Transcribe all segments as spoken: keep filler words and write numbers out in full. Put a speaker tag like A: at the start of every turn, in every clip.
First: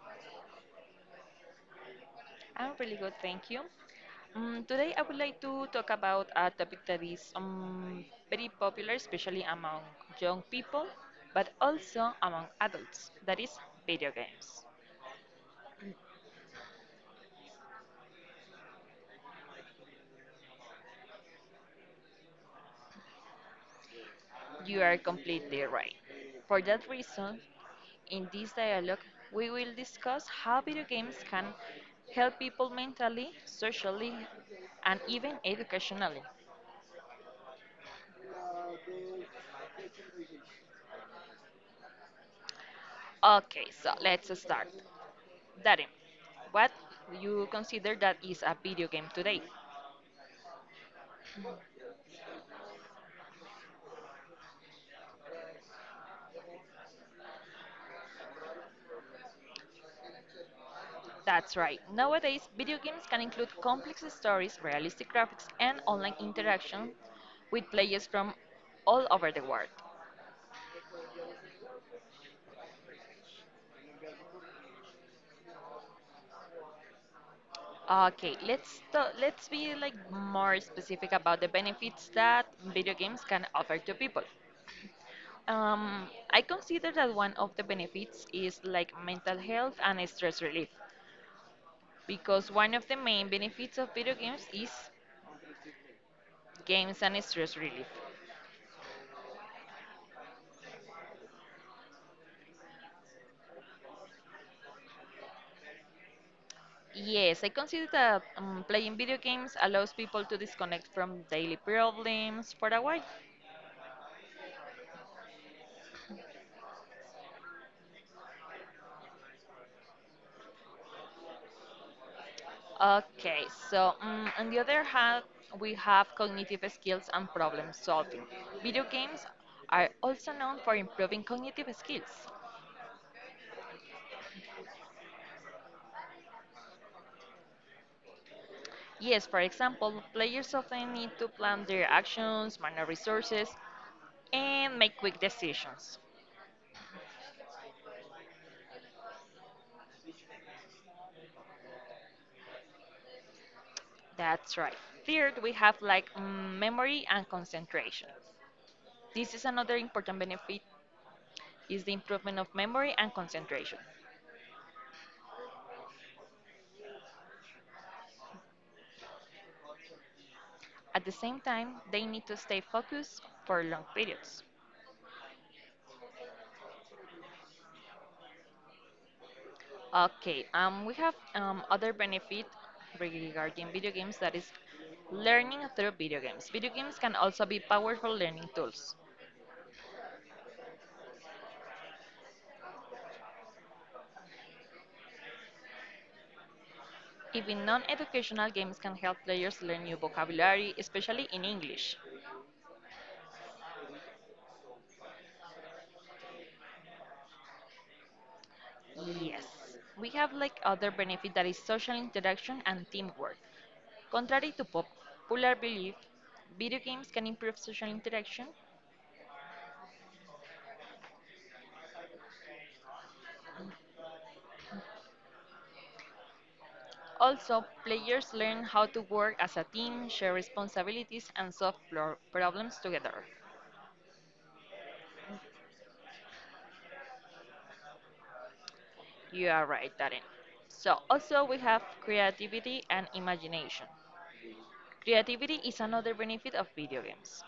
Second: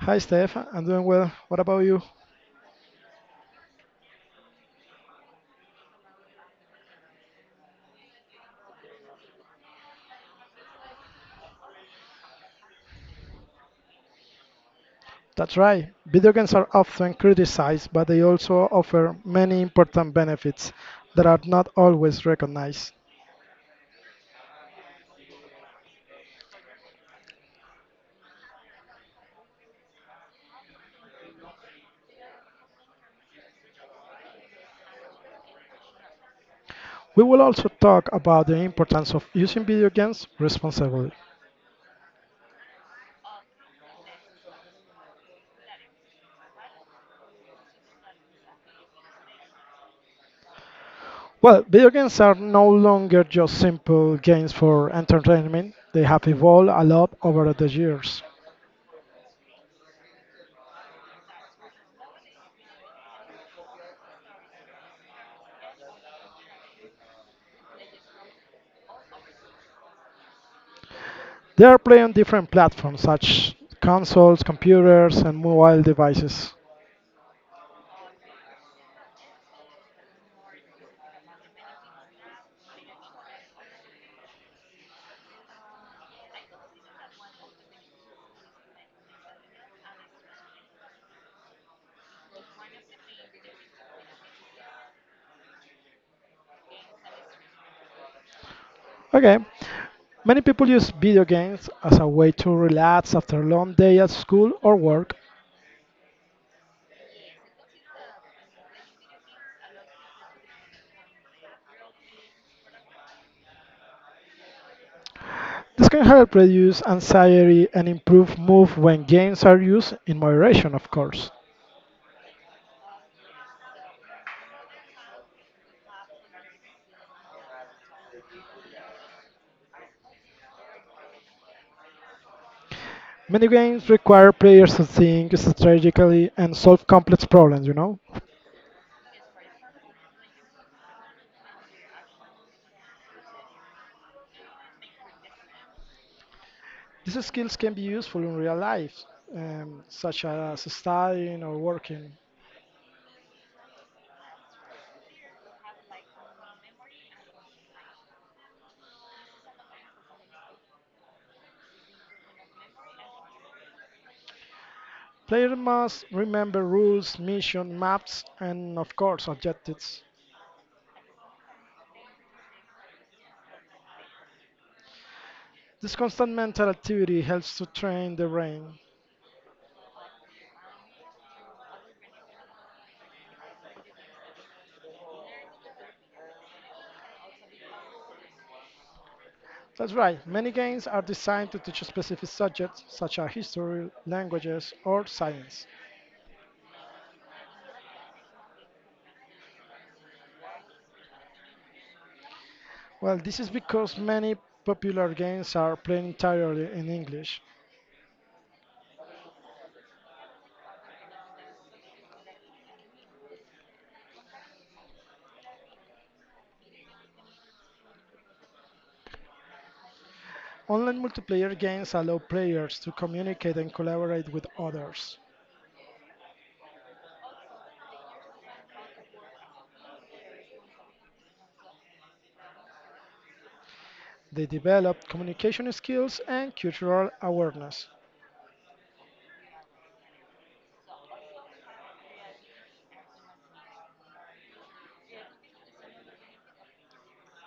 A: Hi, Steph. I'm doing well. What about you?
B: I'm really good, thank you. Um, today I would like to talk about a topic that is um, very popular, especially among young people, but also among adults, that is video games.
A: That's right. Video games are often criticized, but they also offer many important benefits that are not always recognized.
B: You are completely right. For that reason, in this dialogue, we will discuss how video games can help people mentally, socially, and even educationally.
A: We will also talk about the importance of using video games responsibly.
B: Okay, so let's start. Daddy, what do you consider that is a video game today?
A: Well, video games are no longer just simple games for entertainment. They have evolved a lot over the years.
B: That's right. Nowadays, video games can include complex stories, realistic graphics, and online interaction with players from all over the world.
A: They are played on different platforms such consoles, computers, and mobile devices.
B: Okay, let's ta- let's be like more specific about the benefits that video games can offer to people. Um, I consider that one of the benefits is like mental health and stress relief because one of the main benefits of video games is games and stress relief.
A: Okay, many people use video games as a way to relax after a long day at school or work.
B: Yes, I consider that um, playing video games allows people to disconnect from daily problems for a while.
A: This can help reduce anxiety and improve mood when games are used in moderation, of course.
B: Okay, so um, on the other hand, we have cognitive skills and problem solving. Video games are also known for improving cognitive skills.
A: Many games require players to think strategically and solve complex problems, you know?
B: Yes, for example, players often need to plan their actions, manage resources, and make quick decisions.
A: These skills can be useful in real life, um, such as studying or working.
B: That's right. Third, we have like mm, memory and concentration. This is another important benefit is the improvement of memory and concentration.
A: Players must remember rules, mission, maps, and of course objectives.
B: At the same time, they need to stay focused for long periods.
A: This constant mental activity helps to train the brain.
B: Okay, um, we have um, other benefit regarding video games that is learning through video games. Video games can also be powerful learning tools.
A: That's right. Many games are designed to teach specific subjects, such as history, languages, or science.
B: Even non-educational games can help players learn new vocabulary, especially in English.
A: Well, this is because many popular games are played entirely in English.
B: Yes. We have like other benefit that is social interaction and teamwork. Contrary to popular belief, video games can improve social interaction.
A: Online multiplayer games allow players to communicate and collaborate with others.
B: Also, players learn how to work as a team, share responsibilities, and solve pro- problems together.
A: They develop communication skills and cultural awareness.
B: You are right, Darren. So, also we have creativity and imagination. Creativity is another benefit of video games.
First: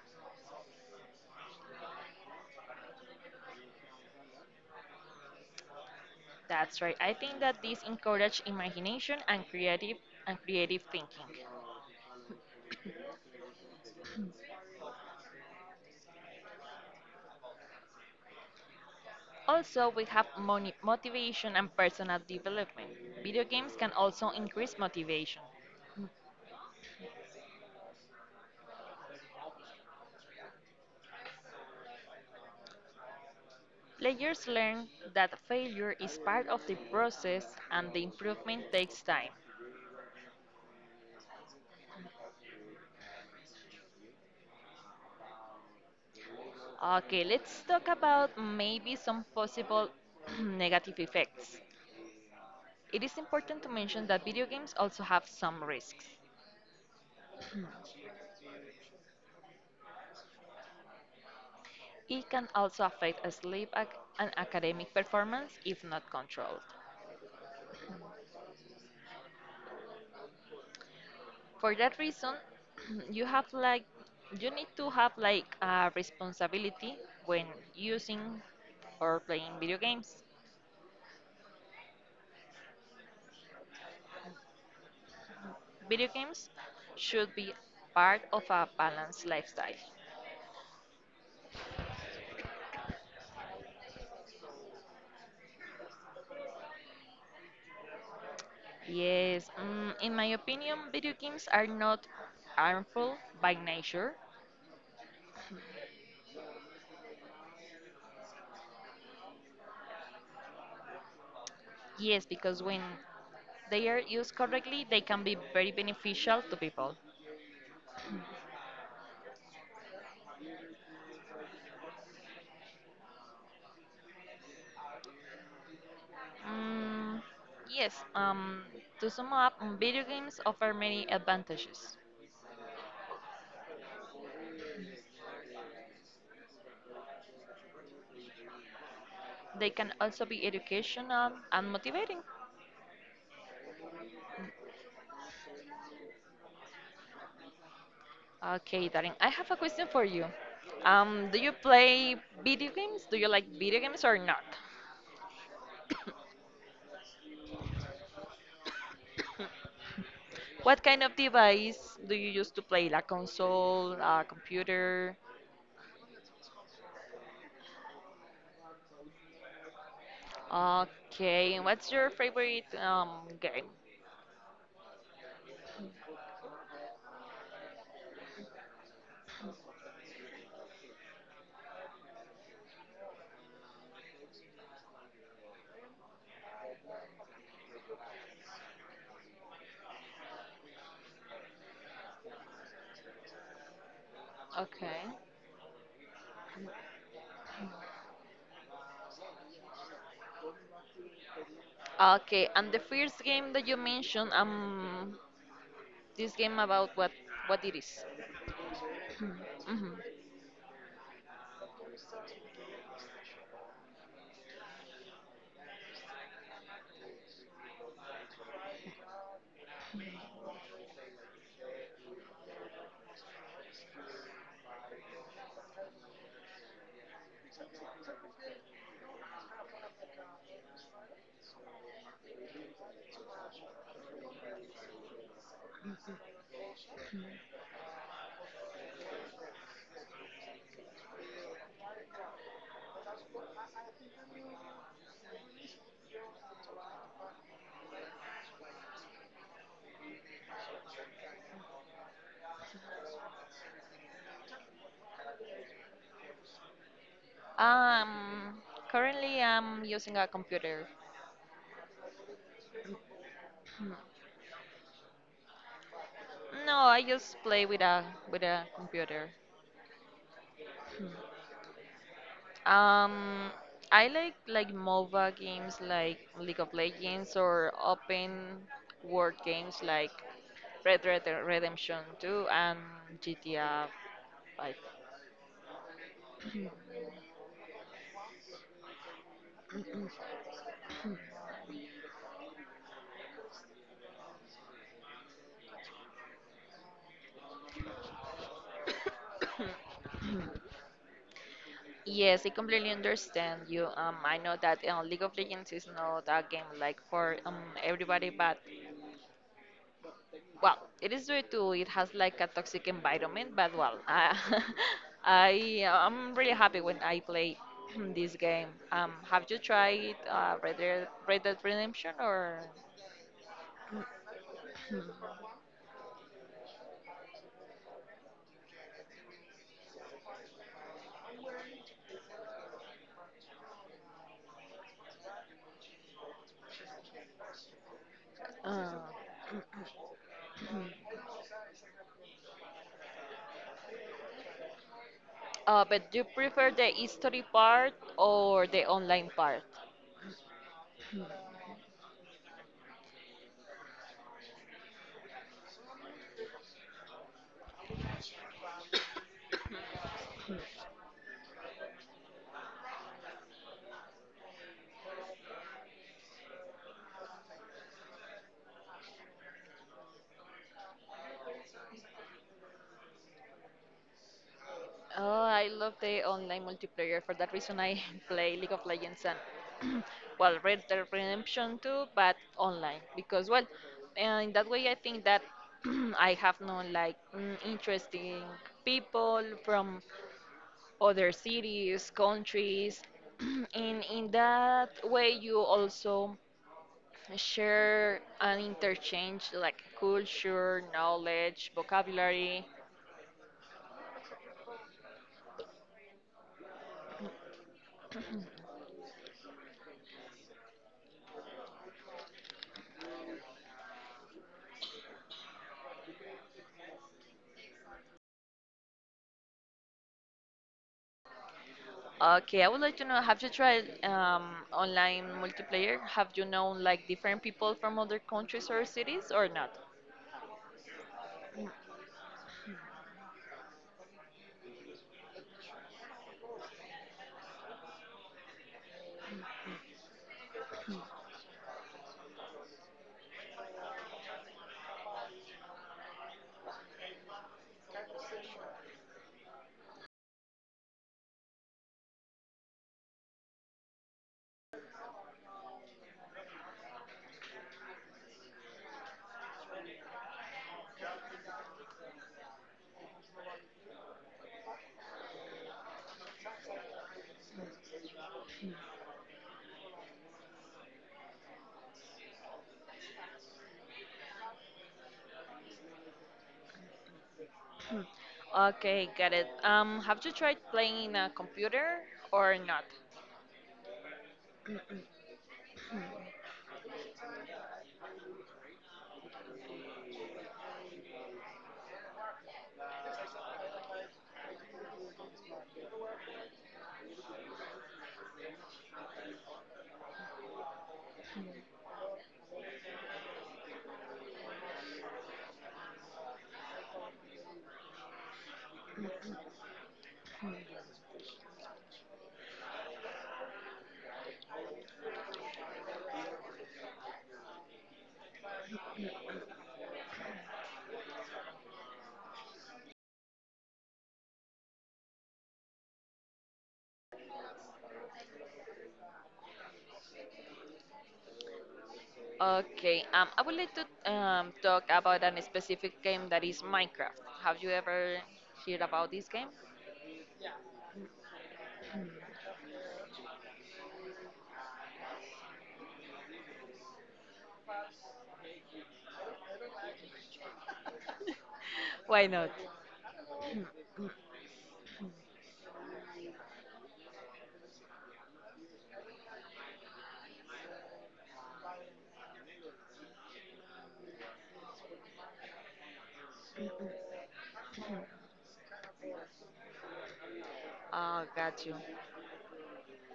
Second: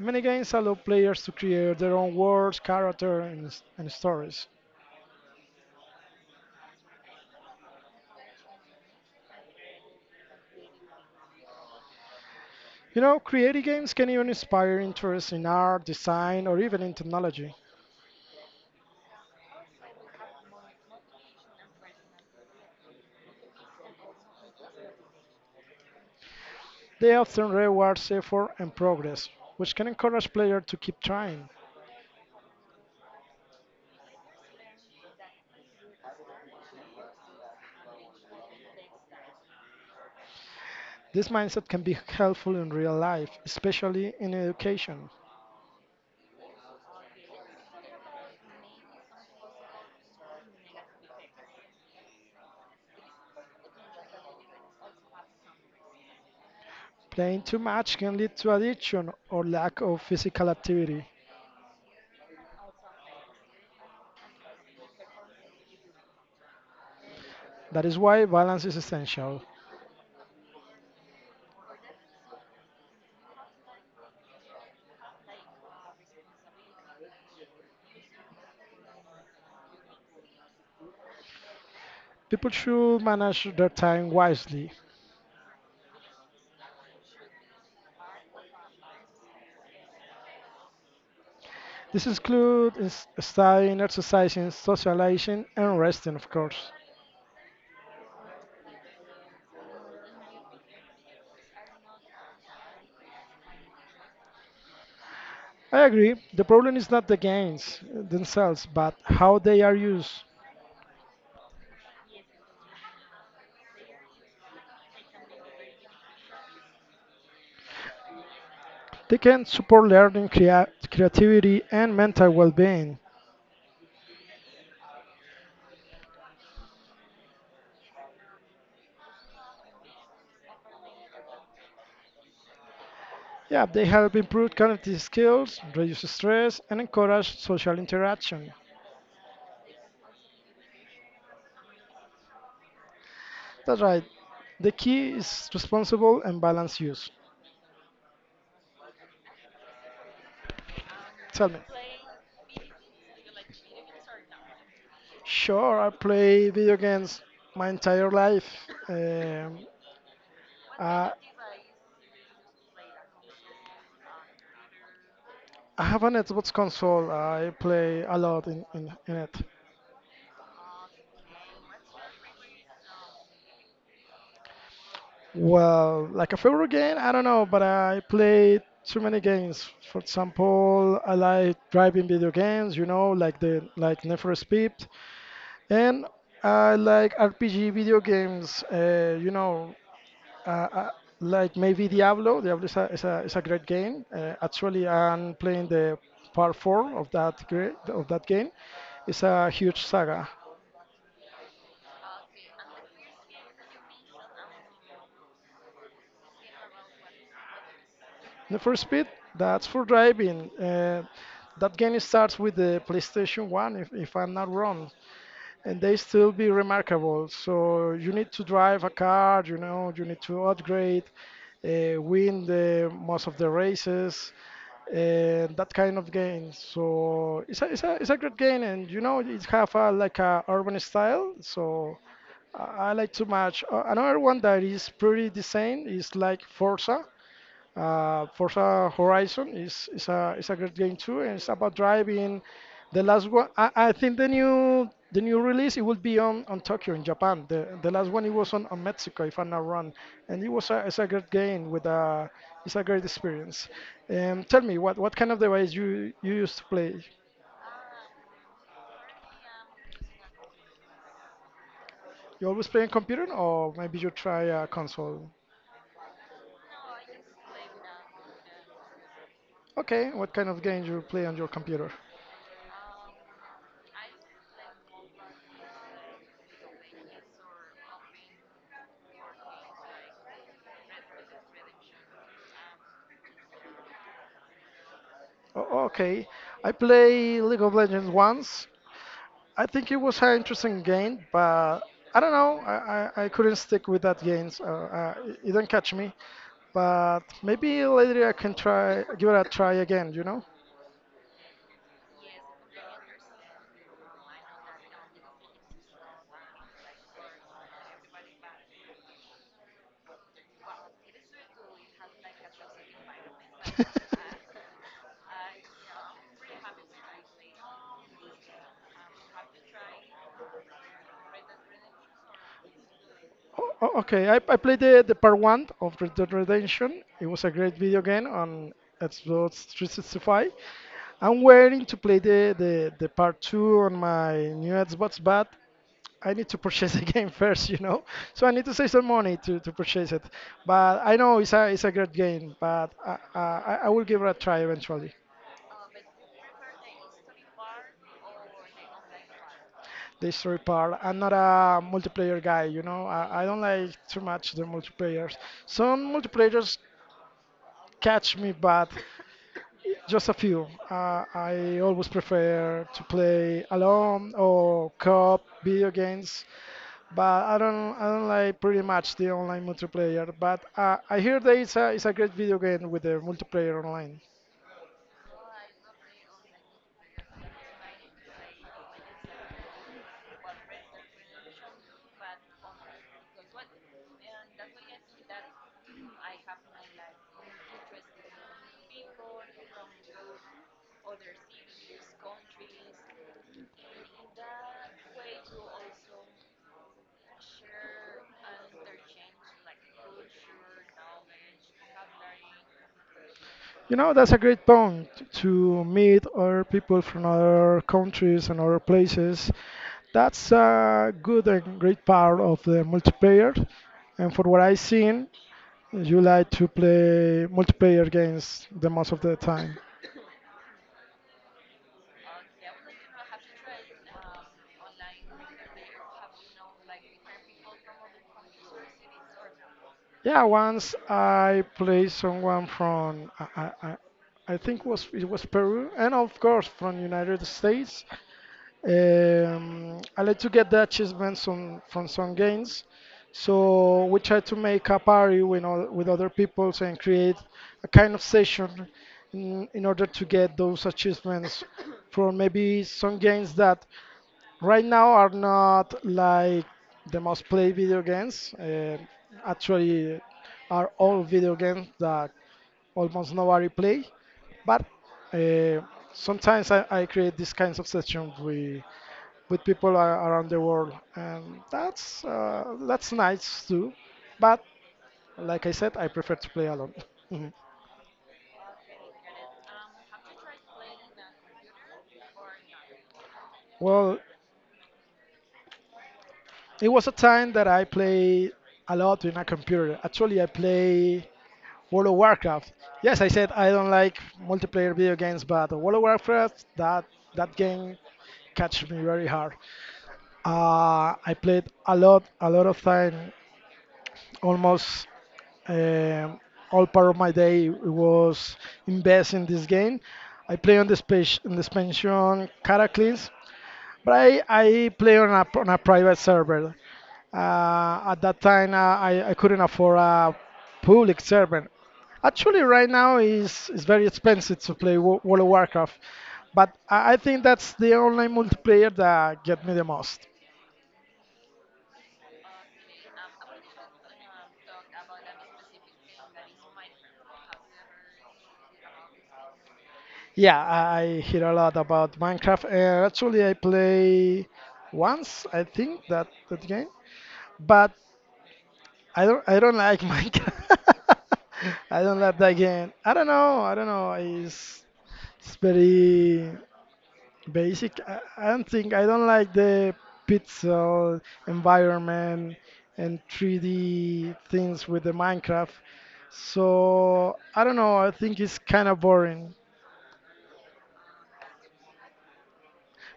A: Many games allow players to create their own worlds, characters, and, s- and stories.
B: That's right. I think that this encourages imagination and creative and creative thinking.
A: You know, creative games can even inspire interest in art, design, or even in technology.
B: Also, we have moni- motivation and personal development. Video games can also increase motivation.
A: They often reward effort and progress, which can encourage players to keep trying.
B: Players learn that failure is part of the process and the improvement takes time.
A: This mindset can be helpful in real life, especially in education.
B: Okay, let's talk about maybe some possible negative effects. It is important to mention that video games also have some risks.
A: Playing too much can lead to addiction or lack of physical activity.
B: It can also affect sleep ac- and academic performance if not controlled.
A: That is why balance is essential.
B: For that reason, you have like you need to have like a responsibility when using or playing video games.
A: People should manage their time wisely.
B: Video games should be part of a balanced lifestyle.
A: This includes is- studying, exercising, socializing, and resting, of course.
B: Yes, mm, in my opinion, video games are not harmful by nature.
A: I agree, the problem is not the games themselves, but how they are used.
B: Yes, because when they are used correctly, they can be very beneficial to people.
A: They can support learning, crea- creativity, and mental well being.
B: Mm, yes, um, to sum up, mm, video games offer many advantages.
A: Yeah, they help improve cognitive skills, reduce stress, and encourage social interaction.
B: They can also be educational and motivating.
A: That's right. The key is responsible and balanced use.
B: Okay, Darren, I have a question for you. Um, do
A: Tell
B: you
A: me.
B: play video games? Do you like video games or not?
A: Sure, I play video games my entire life. Um,
B: What kind
A: I,
B: of device do you use to play? Like console, a computer?
A: I have an Xbox console. I play a lot in, in, in it.
B: Okay, and what's your favorite um, game?
A: Well, like a favorite game, I don't know, but I played too many games. For example, I like driving video games, you know, like the like Need for Speed, and I like R P G video games. Uh, you know, uh, uh, like maybe Diablo. Diablo is a is a, is a great game. Uh, actually,
B: Okay.
A: I'm playing the part four of that great of that game. It's a huge saga.
B: Okay, and the first game that you mentioned, um, this game about what what it is?
A: The first Speed, that's for
B: Mm-hmm.
A: driving. Uh, that game starts with the PlayStation one, if, if I'm not wrong, and they still be remarkable. So you need to drive a car, you know, you need to upgrade, uh, win the most of the races, and that kind of game. So it's a, it's a, it's a great game, and you know, it have a, like a urban style. So I I like too much. Uh, another one that is pretty the same is like Forza. Uh, Forza Horizon is, is a is a great game too, and it's about driving. The last one, I, I think the new the new release it will be on, on Tokyo in Japan. The the last one it was on, on Mexico if I'm not wrong, and it was a it's a great game with a it's a great experience. Um, tell me what what kind of device you you used to play?
B: Um, Currently I'm using a computer.
A: You always play on computer, or maybe you try a console?
B: No, I just play with a with a computer.
A: Okay, what kind of games you play on your computer?
B: Um, I like like MOBA games like League of Legends or open world games like Red Red Dead Redemption two and G T A five.
A: O- Okay, I play League of Legends once. I think it was an interesting game, but I don't know. I, I, I couldn't stick with that game. So, uh, it it didn't catch me. But maybe later I can try, give it a try again, you know?
B: Yes, I completely understand you. Um, I know that uh, League of Legends is not a game like for um everybody, but well, it is due to it has like a toxic environment, but well, uh, I I'm really happy when I play this game. Um, have you tried uh, Red Dead, Red Dead Redemption or?
A: O- o- Okay, I, I played the, the, part one of Red Dead Redemption. It was a great video game on Xbox three sixty-five. I'm waiting to play the, the, the part two on my new Xbox, but I need to purchase the game first, you know. So I need to save
B: Uh,
A: some money to, to purchase it. But I know it's a it's a great game, but I, I, I will give it a try eventually.
B: uh, but do you prefer the history part or the online part?
A: The story part. I'm not a multiplayer guy, you know. I, I don't like too much the multiplayers. Some multiplayers catch me, but just a few. Uh, I always prefer to play alone or co-op video games but I don't I don't like pretty much the online multiplayer. But uh, I hear that it's a it's a great video game with the multiplayer online.
B: Oh, I love the online multiplayer. For that reason, I play League of Legends and well, Red Dead Redemption too, but online because well, uh, in that way, I think that I have known like mm, interesting people from other cities, countries, and in that way, you also share and interchange like culture, knowledge, vocabulary,
A: You know that's a great point to meet other people from other countries and other places. That's a good and great part of the multiplayer. And for what I've seen, you like to play multiplayer games the most of the time.
B: okay, I would like to know, have you tried um, online multiplayer? Have you known like different people from other countries or cities or not?
A: Yeah, once I played someone from I, I, I I think was it was Peru, and of course from United States. Um, I like to get the achievements on, from some games, so we try to make a party with all, with other people and create a kind of session in, in order to get those achievements from maybe some games that right now are not like the most played video games. Uh, actually, are all video games that almost nobody play. But uh, sometimes I, I create these kinds of sessions with with people a- around the world, and that's uh, that's nice too. But like I said, I prefer to play alone. Mhm.
B: Okay, got it. Um, have you tried playing in a computer or not?
A: Well, it was a time that I played a lot in a computer. Actually, I play World of Warcraft. Yes, I said I don't like multiplayer video games, but World of Warcraft that that game catch me very hard. Uh, I played a lot, a lot of time, almost um, all part of my day was invested in this game. I play on the space, in the expansion Cataclysm, but I, I play on a, on a private server. Uh, at that time, uh, I, I couldn't afford a public server. Actually, right now is is very expensive to play Wo- World of Warcraft, but I I think that's the online multiplayer that get me the most.
B: Okay, um, I would like to um, talk about a specific game that is Minecraft. Have you ever heard about this game?
A: Yeah, I I hear a lot about Minecraft, and actually I play once I think that that game, but I don't I don't like Minecraft. I don't
B: Why
A: like
B: not?
A: that game. I don't know. I don't know. It's It's very basic. I, I don't think I don't like the pixel environment and three D things with the Minecraft. So I don't know. I think it's kind of boring.
B: Oh, got you.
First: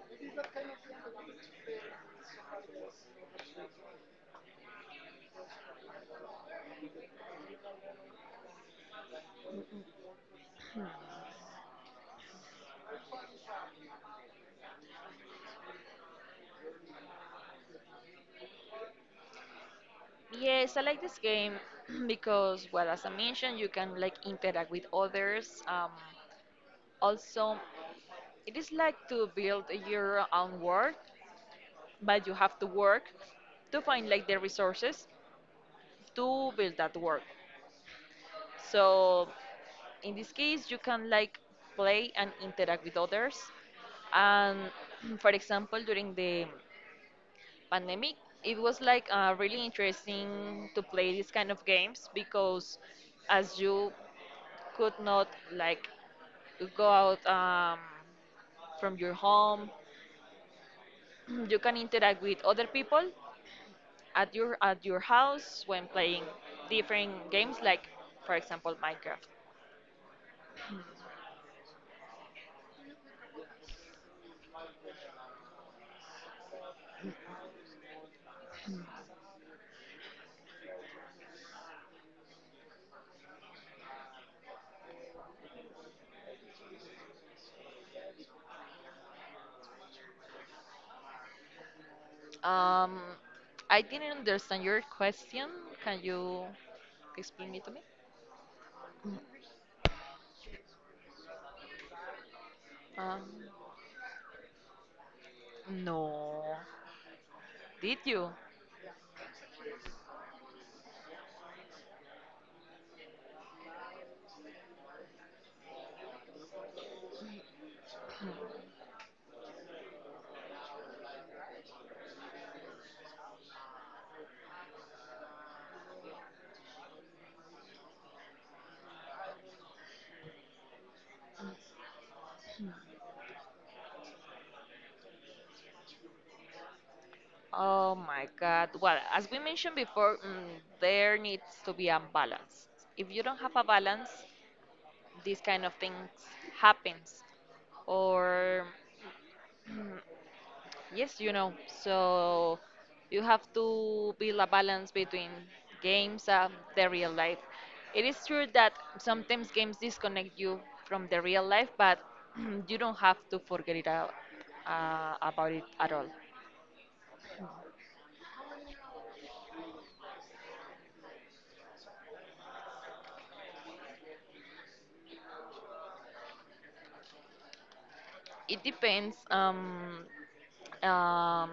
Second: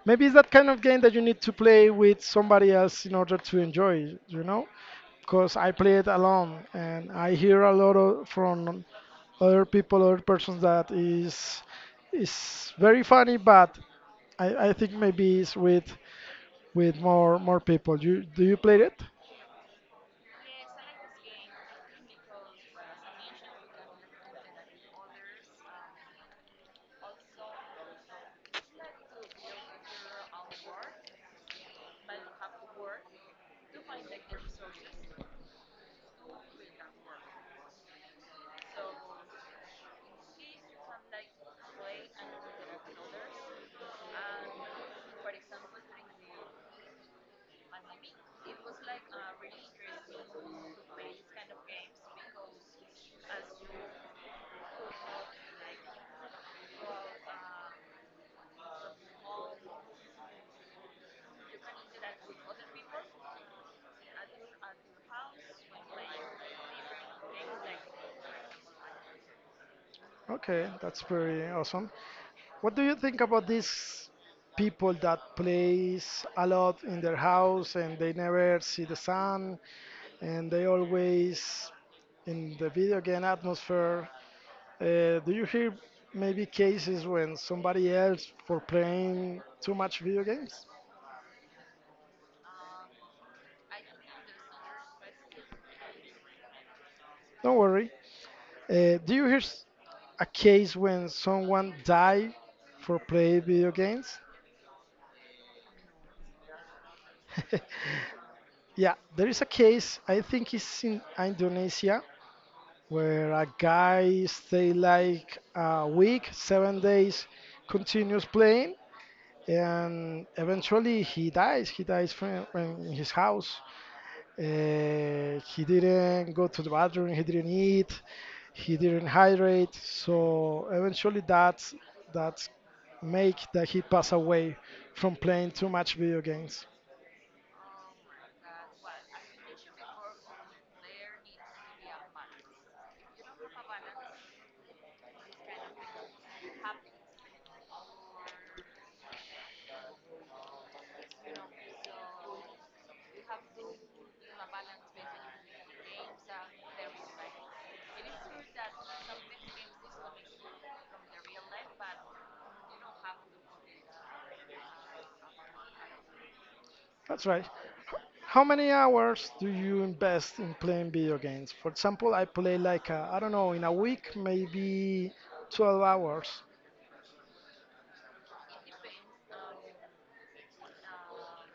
A: Maybe it's that kind of game that you need to play with somebody else in order to enjoy it, you know? Because I play it alone and I hear a lot of, from other people, other persons that is is very funny, but I, I think maybe it's with with more more people. You do you play it?
B: Yes, I like this game because, well, as I mentioned, you can like interact with others. Um, also, it is like to build your own world, but you have to work to find like the resources to build that world. So in this case, you can like play and interact with others. And for example, during the pandemic, it was like uh, really interesting to play these kind of games because as you could not like go out um, from your home, you can interact with other people at your at your house when playing different games like for example Minecraft.
A: Okay, that's very awesome. What do you think about these people that plays a lot in their house and they never see the sun and they always in the video game atmosphere? Uh, do you hear maybe cases when somebody else for playing too much video games?
B: Um, I didn't understand your question. Can you explain
A: Don't
B: it to me?
A: worry. Uh, do
B: Mm,
A: you hear s- a case when someone died for
B: Um,
A: playing video games?
B: no. Did you?
A: Yeah, there is a case, I think it's in Indonesia, where a guy stayed like a week, seven days, continues playing, and eventually he dies. He dies from, from his house. Uh, he didn't go to the bathroom, he didn't eat, he didn't hydrate. So eventually that's, that's make that he pass away from playing too much video games.
B: Oh my God. Well, as we mentioned before, mm, there needs to be a balance. If you don't have a balance, this kind of things happens. Or yes, you know, so you have to build a balance between games and the real life. It is true that sometimes games disconnect you from the real life, but you don't have to forget it out, uh, about it at all.
A: That's right. How many hours do you invest in playing video games? For example, I play like, I I don't know, in a week, maybe twelve hours.
B: It depends. Um, um,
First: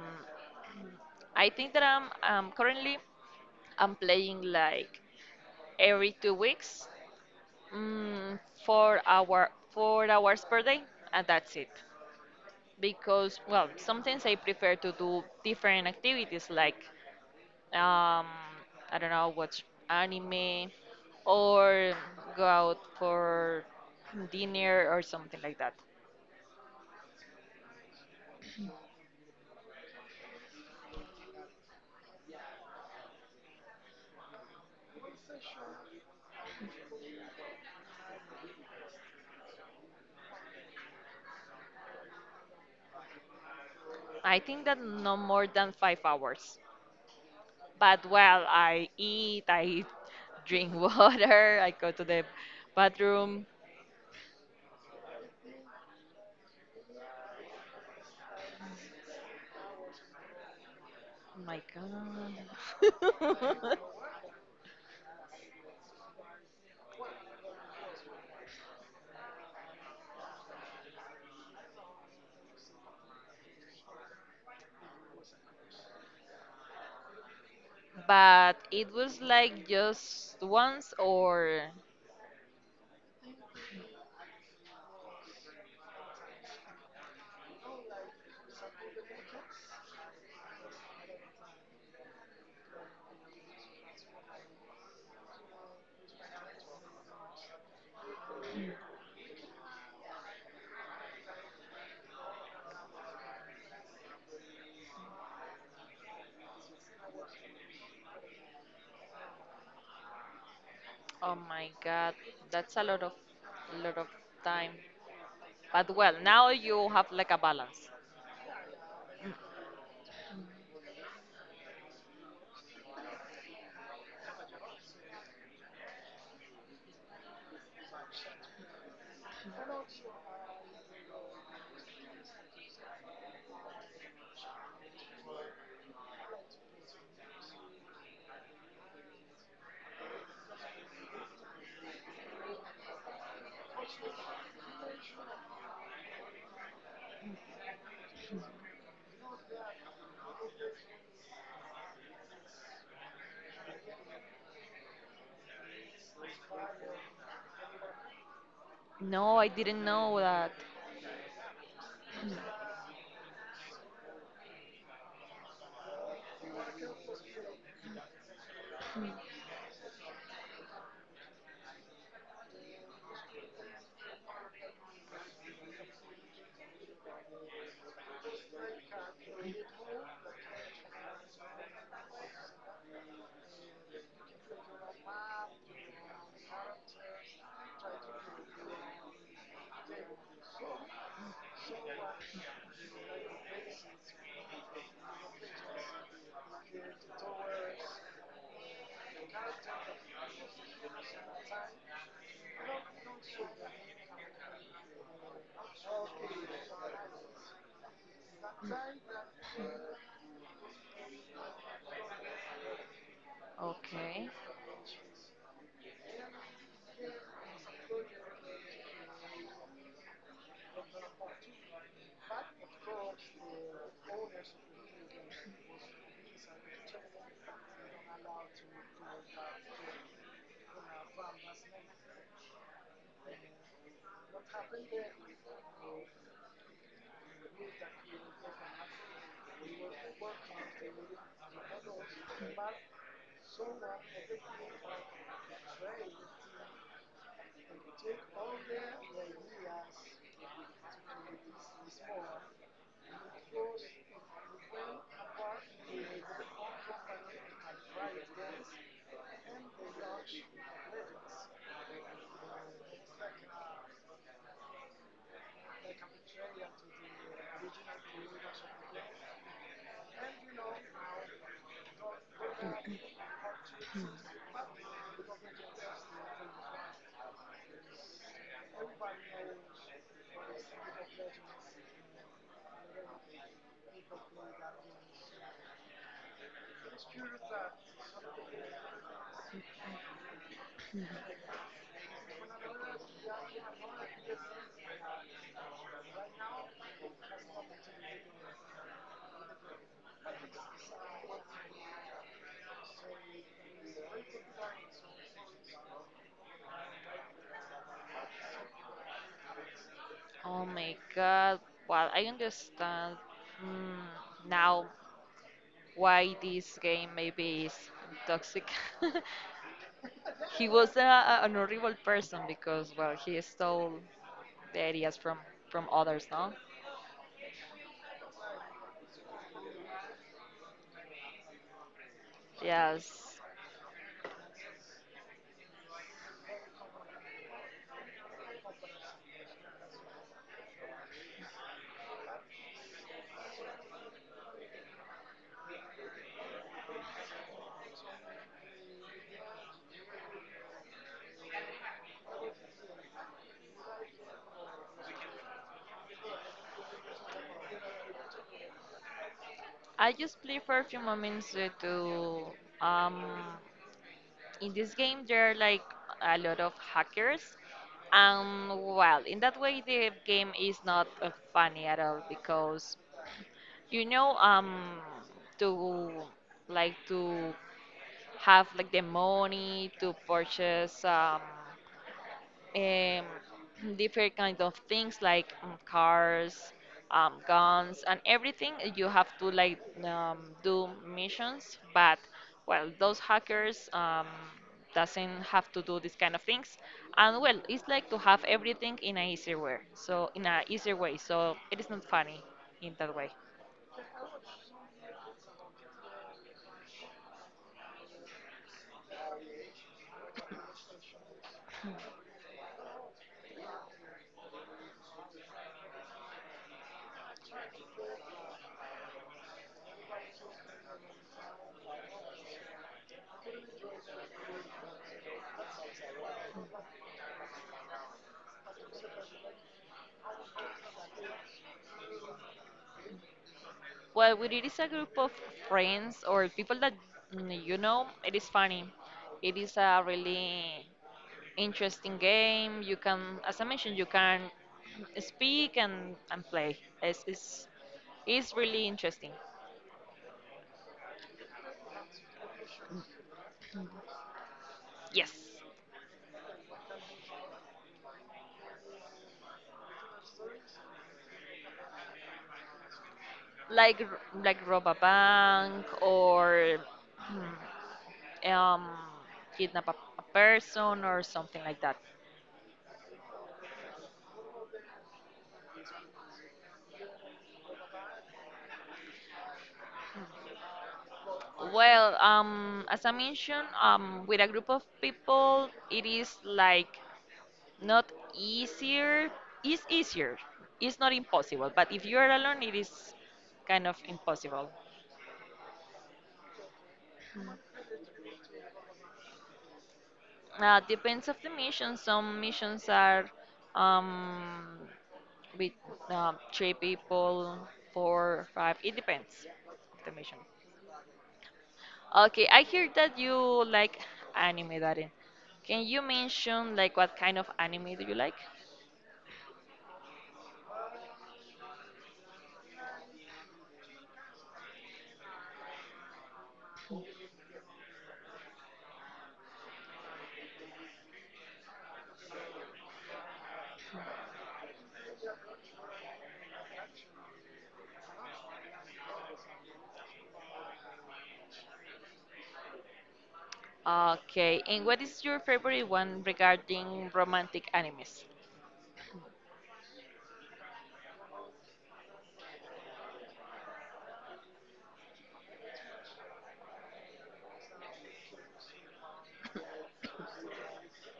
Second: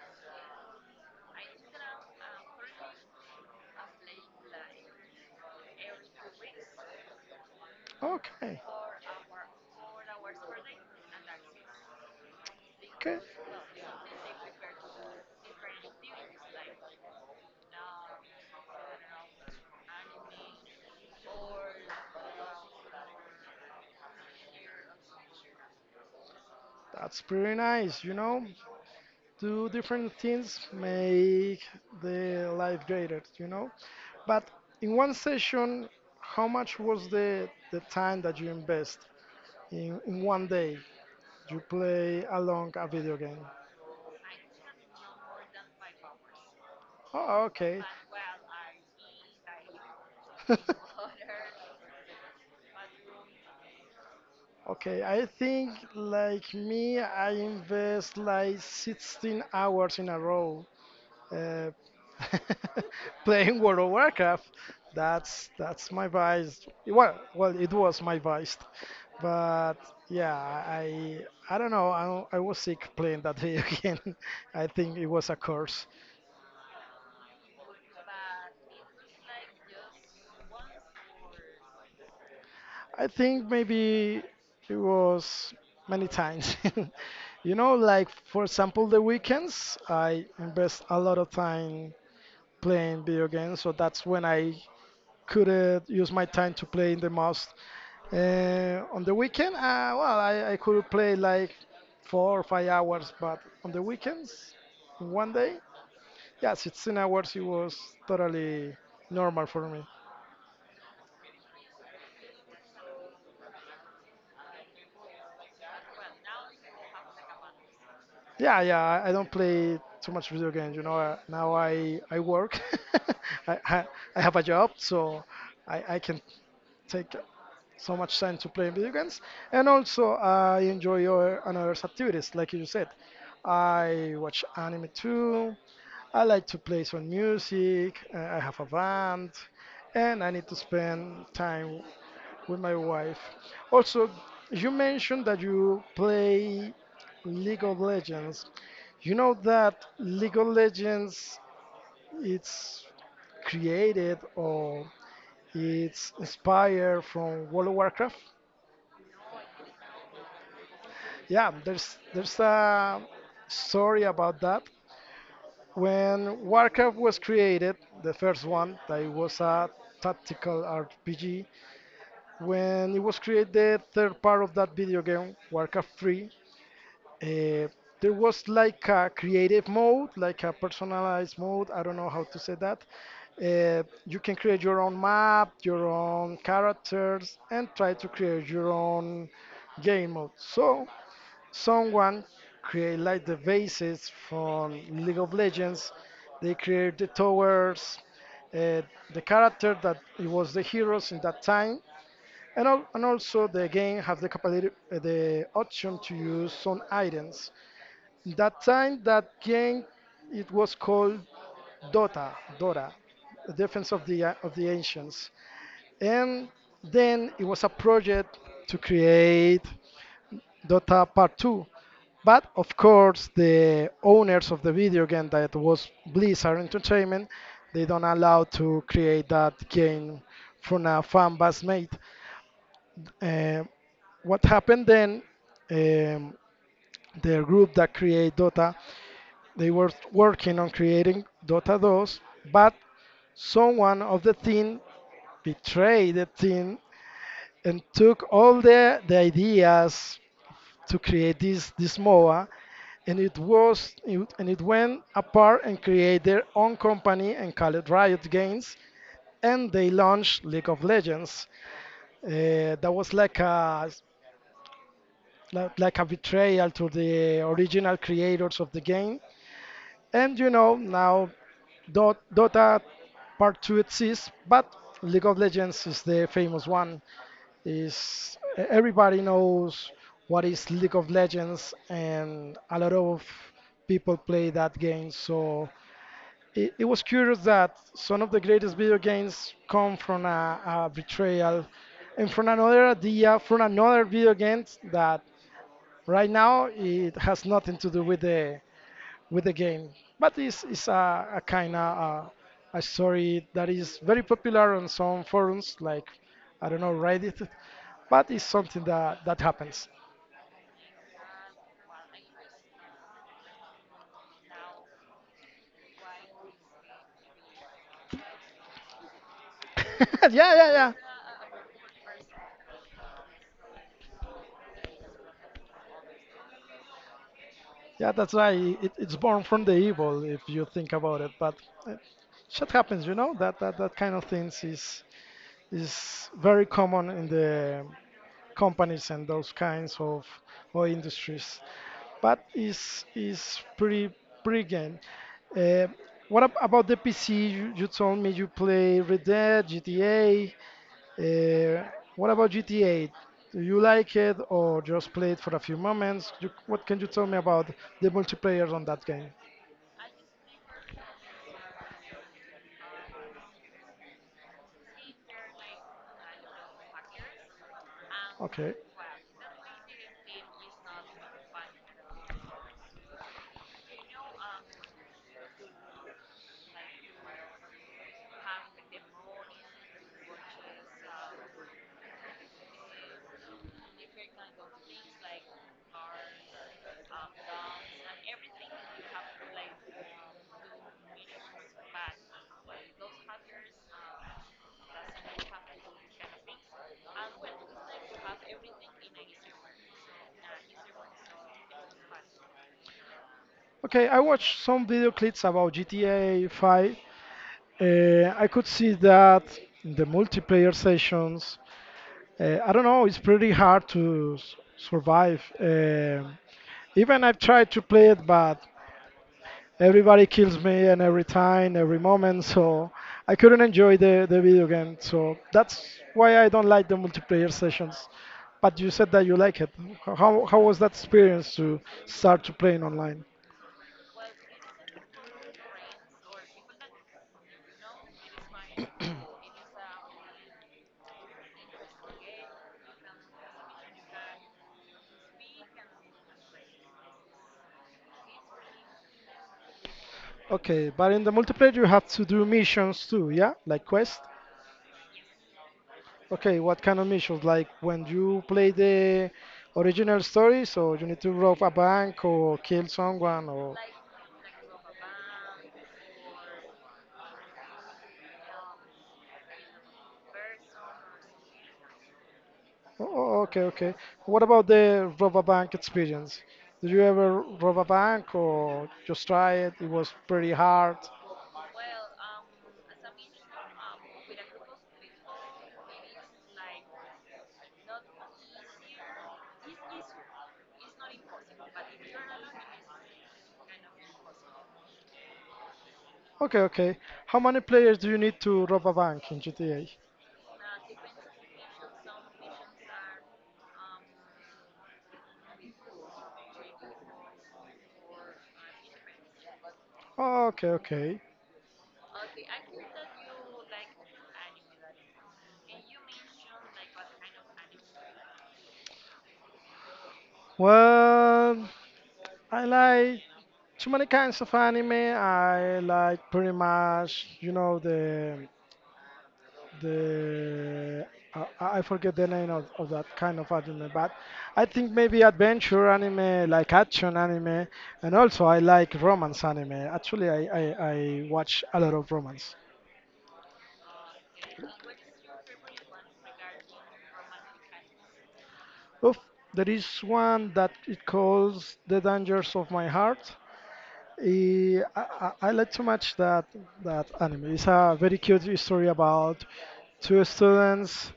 B: I think that I'm um, currently I'm playing like every two weeks, mm,
A: Okay,
B: four hour four hours per day, and that's it.
A: okay.
B: Because well sometimes I prefer to do different activities like um, I don't know, watch anime or go out for dinner or something like that.
A: That's pretty nice, you know? Do different things make the life greater, you know, but in one session, how much was the the time that you invest in, in one day you play along a video game?
B: I think that no more than five hours.
A: Oh, okay.
B: But well, I eat, I drink water, I go to the bathroom.
A: Okay, I think like me, I invest like sixteen hours in a row.
B: Oh my
A: uh,
B: God.
A: Playing World of Warcraft. That's that's my vice. Well, well, it was my vice, but yeah, I I don't know. I, I was sick playing that video game. I think it was a curse.
B: But it was like just once or
A: I think maybe it was many times. You know, like for example, the weekends I invest a lot of time playing video games, so that's when I could uh, use my time to play in the most. Uh, on the weekend, uh, well, I, I could play like four or five hours, but on the weekends, in one day, yeah, sixteen hours, it was totally normal for me.
B: oh my God, that's a lot of lot of time. But well, now you have like a balance.
A: Yeah, yeah, I, I don't play too much video games, you know. Uh, now I, I work, I, I, I have a job, so I, I can take so much time to play video games. And also, I enjoy your another activities, like you said. I watch anime too. I like to play some music. uh, I have a band, and I need to spend time with my wife. Also, you mentioned that you play League of Legends. You know that League of Legends it's created or it's inspired from World of Warcraft.
B: No, I didn't know that.
A: Yeah, there's there's a story about that. When Warcraft was created, the first one, that it was a tactical R P G. When it was created, third part of that video game, Warcraft three, uh, there was like a creative mode, like a personalized mode. I don't know how to say that. Uh, you can create your own map, your own characters, and try to create your own game mode. So someone create like the bases from League of Legends. They create the towers, uh, the character that it was the heroes in that time, and, al- and also the game have the capability, uh, the option to use some items. That time, that game it was called Dota, Dota, the Defense of the
B: Okay.
A: uh, of the Ancients, and then it was a project to create Dota Part two, but of course, the owners of the video game that was Blizzard Entertainment, they don't allow to create that game from a fan base made. Uh, what happened then? Um, the group that created Dota, they were working on creating Dota two, but someone of the team betrayed the team and took all the, the ideas to create this this M O A, and it was it- and it went apart and created their own company and called it Riot Games, and they launched League of Legends. Uh, that was like a like like a betrayal to the original creators of the game, and you know now Dot, Dota Part two exists, but League of Legends is the famous one. Is e-, everybody knows what is League of Legends, and a lot of people play that game. So it, it was curious that some of the greatest video games come from a, a betrayal, and from another idea, from another video game that right now it has nothing to do with the with the game. But this is a, a kind of uh, a story that is very popular on some forums, like I don't know, Reddit, but it's something that that happens.
B: Oh my God. Well, I understand mm, now why this game maybe is toxic.
A: Yeah,
B: He
A: yeah, yeah,
B: was a, a- an horrible person because, well, he stole the ideas from, from others, no?
A: yeah. That's why it, it's born from the evil if you think about it. But uh, shit happens, you know.
B: Yes.
A: That that that kind of things is is very common in the companies and those kinds of, of industries. But it's, it's pretty pretty game. Uh, what ab- about the P C? You, you told me you play Red Dead, G T A. Uh, what about G T A? Do you like it or just play it for a few moments? You, what can you tell me about the multiplayer on that game?
B: I just play for a few moments uh, to um, in this game there are like a lot of hackers, and
A: Okay.
B: well, in that way the game is not uh, funny at all. Because you know, um to like to have like the money to purchase um um, different kind of things like um, cars, um, guns, and everything. You have to like um, do missions, but well, those hackers um, doesn't have to do this kind of things, and well, it's like to have everything in a easier way. So in a easier way, so it is not funny in that way.
A: Okay, I watched some video clips about G T A five. Uh, I could see that in the multiplayer sessions. Uh, I don't know, it's pretty hard to s- survive. Um even I've tried to play it, but everybody kills me and every time, every moment, so I couldn't enjoy the, the video game. So that's why I don't like the multiplayer sessions. But you said that you like it. H- How, how was that experience to start to playing online?
B: Well, when it is a group of friends or people that mm, you know, it is funny. It is a really interesting game. You can, as I mentioned, you can speak and, and play. It's, it's, it's really interesting.
A: Okay, but in the multiplayer you have to do missions too, yeah? Like quest?
B: Yes,
A: Okay, what kind of missions? Like when you play the original story, so you need to rob a bank or kill someone or.
B: like r- like rob a bank or hmm, um, kidnap a, a person or something like that.
A: Oh, oh, okay, okay. What about the rob a bank experience? Did you ever rob a bank or just try it? It was pretty hard.
B: Well, um, as I mentioned, um, with a group of people, it is like not easier. It's easier, it's not impossible, but if you are alone it is kind of impossible.
A: Okay, okay. How many players do you need to rob a bank in G T A?
B: Uh, depends of the mission. Some missions are um, with uh, three people, four, five. It depends of the mission.
A: Okay, okay.
B: Okay, I hear that you like anime, Darin. Can you mention like what kind of anime do you like?
A: Well, I like too many kinds of anime. I like pretty much, you know, the the uh, I I forget the name of, of that kind of anime, but I think maybe adventure anime, like action anime, and also I like romance anime. Actually, I I, I watch a lot of romance.
B: Okay, and what is your favorite one regarding romantic animes?
A: Oof, there is one that it calls The Dangers of My Heart. Eh, I, I, I like to match that that anime. It's a very cute story about two students.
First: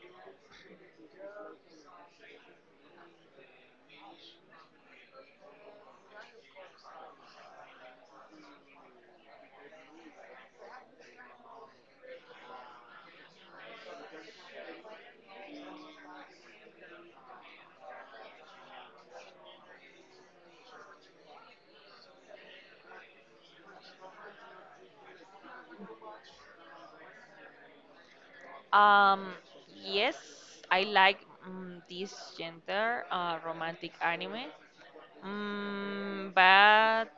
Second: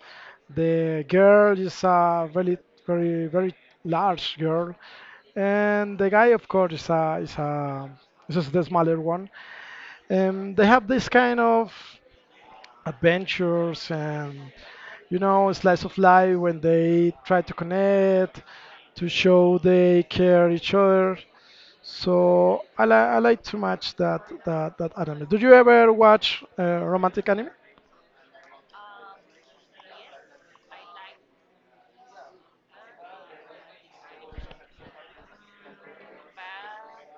A: The girl is a really very very large girl, and the guy, of course, is a is a is just the smaller one. Um, they have this kind of adventures and you know slice of life when they try to connect, to show they care each other. So I, li- I like too much that that that anime. Did you ever watch uh, romantic anime?
B: Um, yes, I like mm this gender uh, romantic anime, mm, but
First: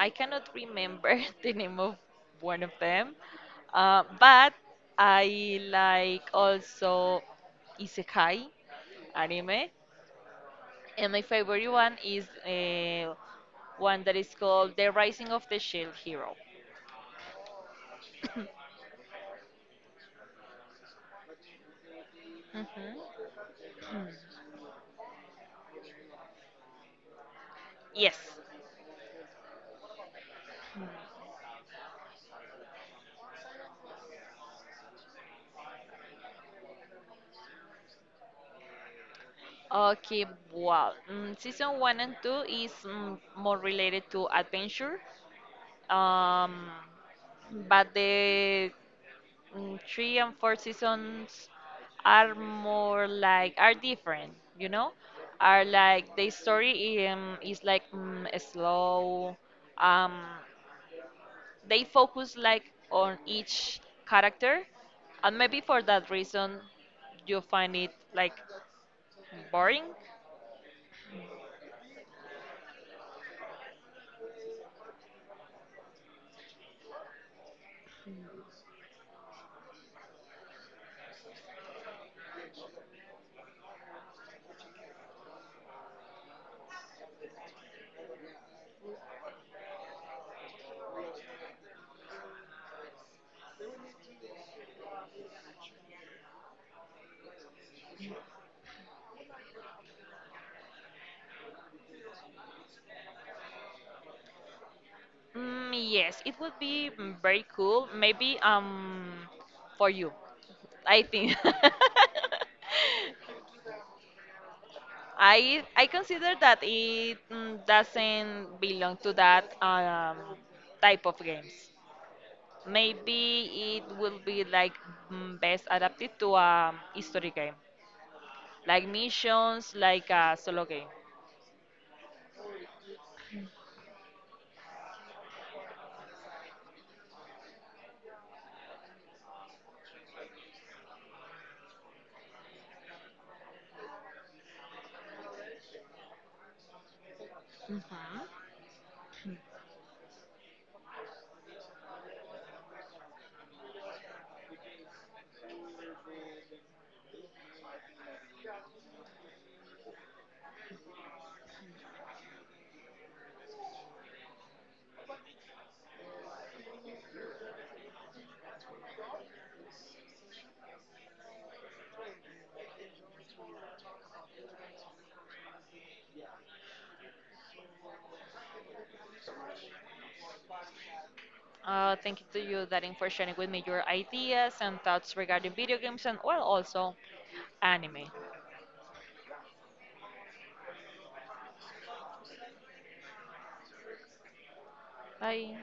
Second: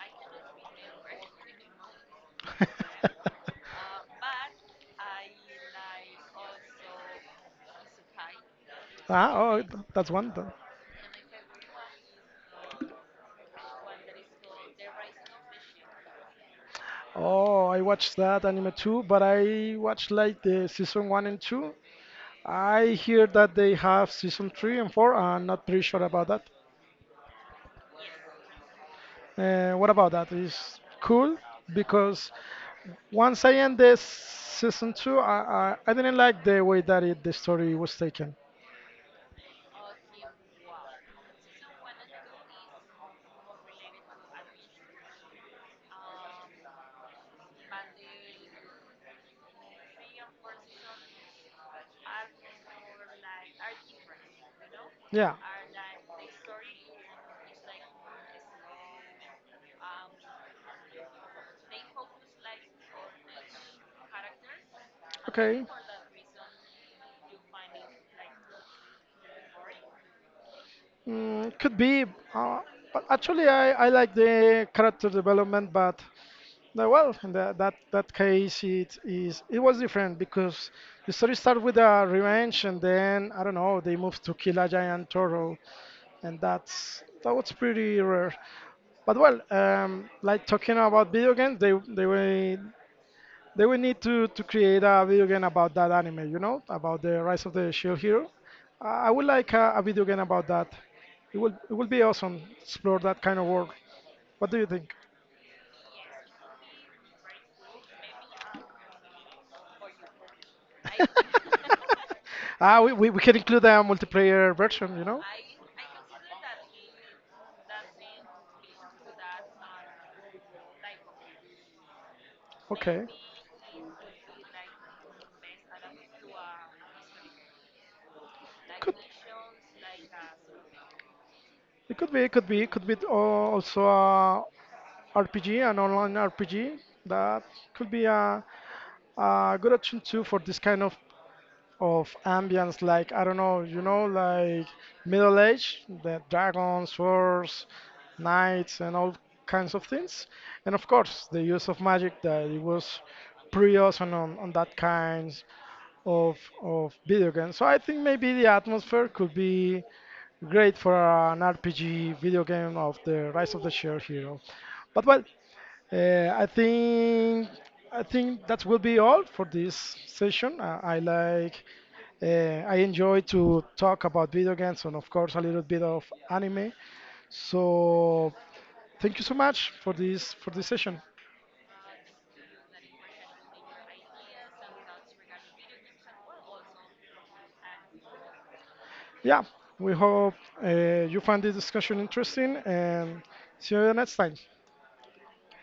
B: I cannot remember the name of one of them. Uh, but I like also isekai
A: ah, oh,
B: anime,
A: th- That's one. th-
B: and my favorite one is uh, one that is called The Rising of the Shield Hero.
A: Oh, I watched that anime too, but I watched like the season one and two. I
B: Hmm.
A: hear that they have season three and four. I'm not pretty sure about that.
B: Yes.
A: Uh, what about that? It's cool because once I end this season two, I, I, I didn't like the way that it, the story was taken.
B: Okay, well, mm, season one and two is mm, more related to adventure, um, but the mm, three and four seasons are more like are different. You know,
A: Yeah.
B: are like the story um, is like mm, slow. Um, they focus like on each character, and maybe
A: Okay.
B: for that reason, you find it like boring.
A: Mm, could be. Uh, but actually, I, I like the character development, but no, well, in that that that case, it is it was different because the story started with a revenge, and then I don't know, they moved to kill a giant turtle, and that's that was pretty rare. But well, um, like talking about video games, they they will they will need to to create a video game about that anime, you know, about the Rise of the Shield Hero. I I would like a, a video game about that. It will it will be awesome to explore that kind of world. What do you think?
B: Mm, yes, it would be mm, very cool. Maybe um for you, I think.
A: Ah, we, we, we can include a multiplayer version, you know?
B: I I consider that it mm, doesn't belong to that um, type of games.
A: Okay.
B: Maybe it will be like mm, best adapted to a history game, like
A: Could
B: missions, like a solo game.
A: it could be it could be It could be al- also a R P G, an online R P G. That could be a a good option too for this kind of of ambience like I don't know, you know, like Middle Age, the dragons, swords,
B: Mhm.
A: knights, and all kinds of things, and of course the use of magic that it was pretty awesome on, on that kind of of video game. So I think maybe the atmosphere could be great for an R P G video game of the Rise of the Shared Hero. But well, uh, I think I think that will be all for this session. Uh, I like uh, I enjoy to talk about video games and of course a little bit of anime. So thank you so much for this for this session.
B: Uh, thank you to you, Darin, for sharing with me your ideas and thoughts regarding video games and, well, also anime.
A: Yeah, we hope uh, you find this discussion interesting and see you next time.
B: Bye.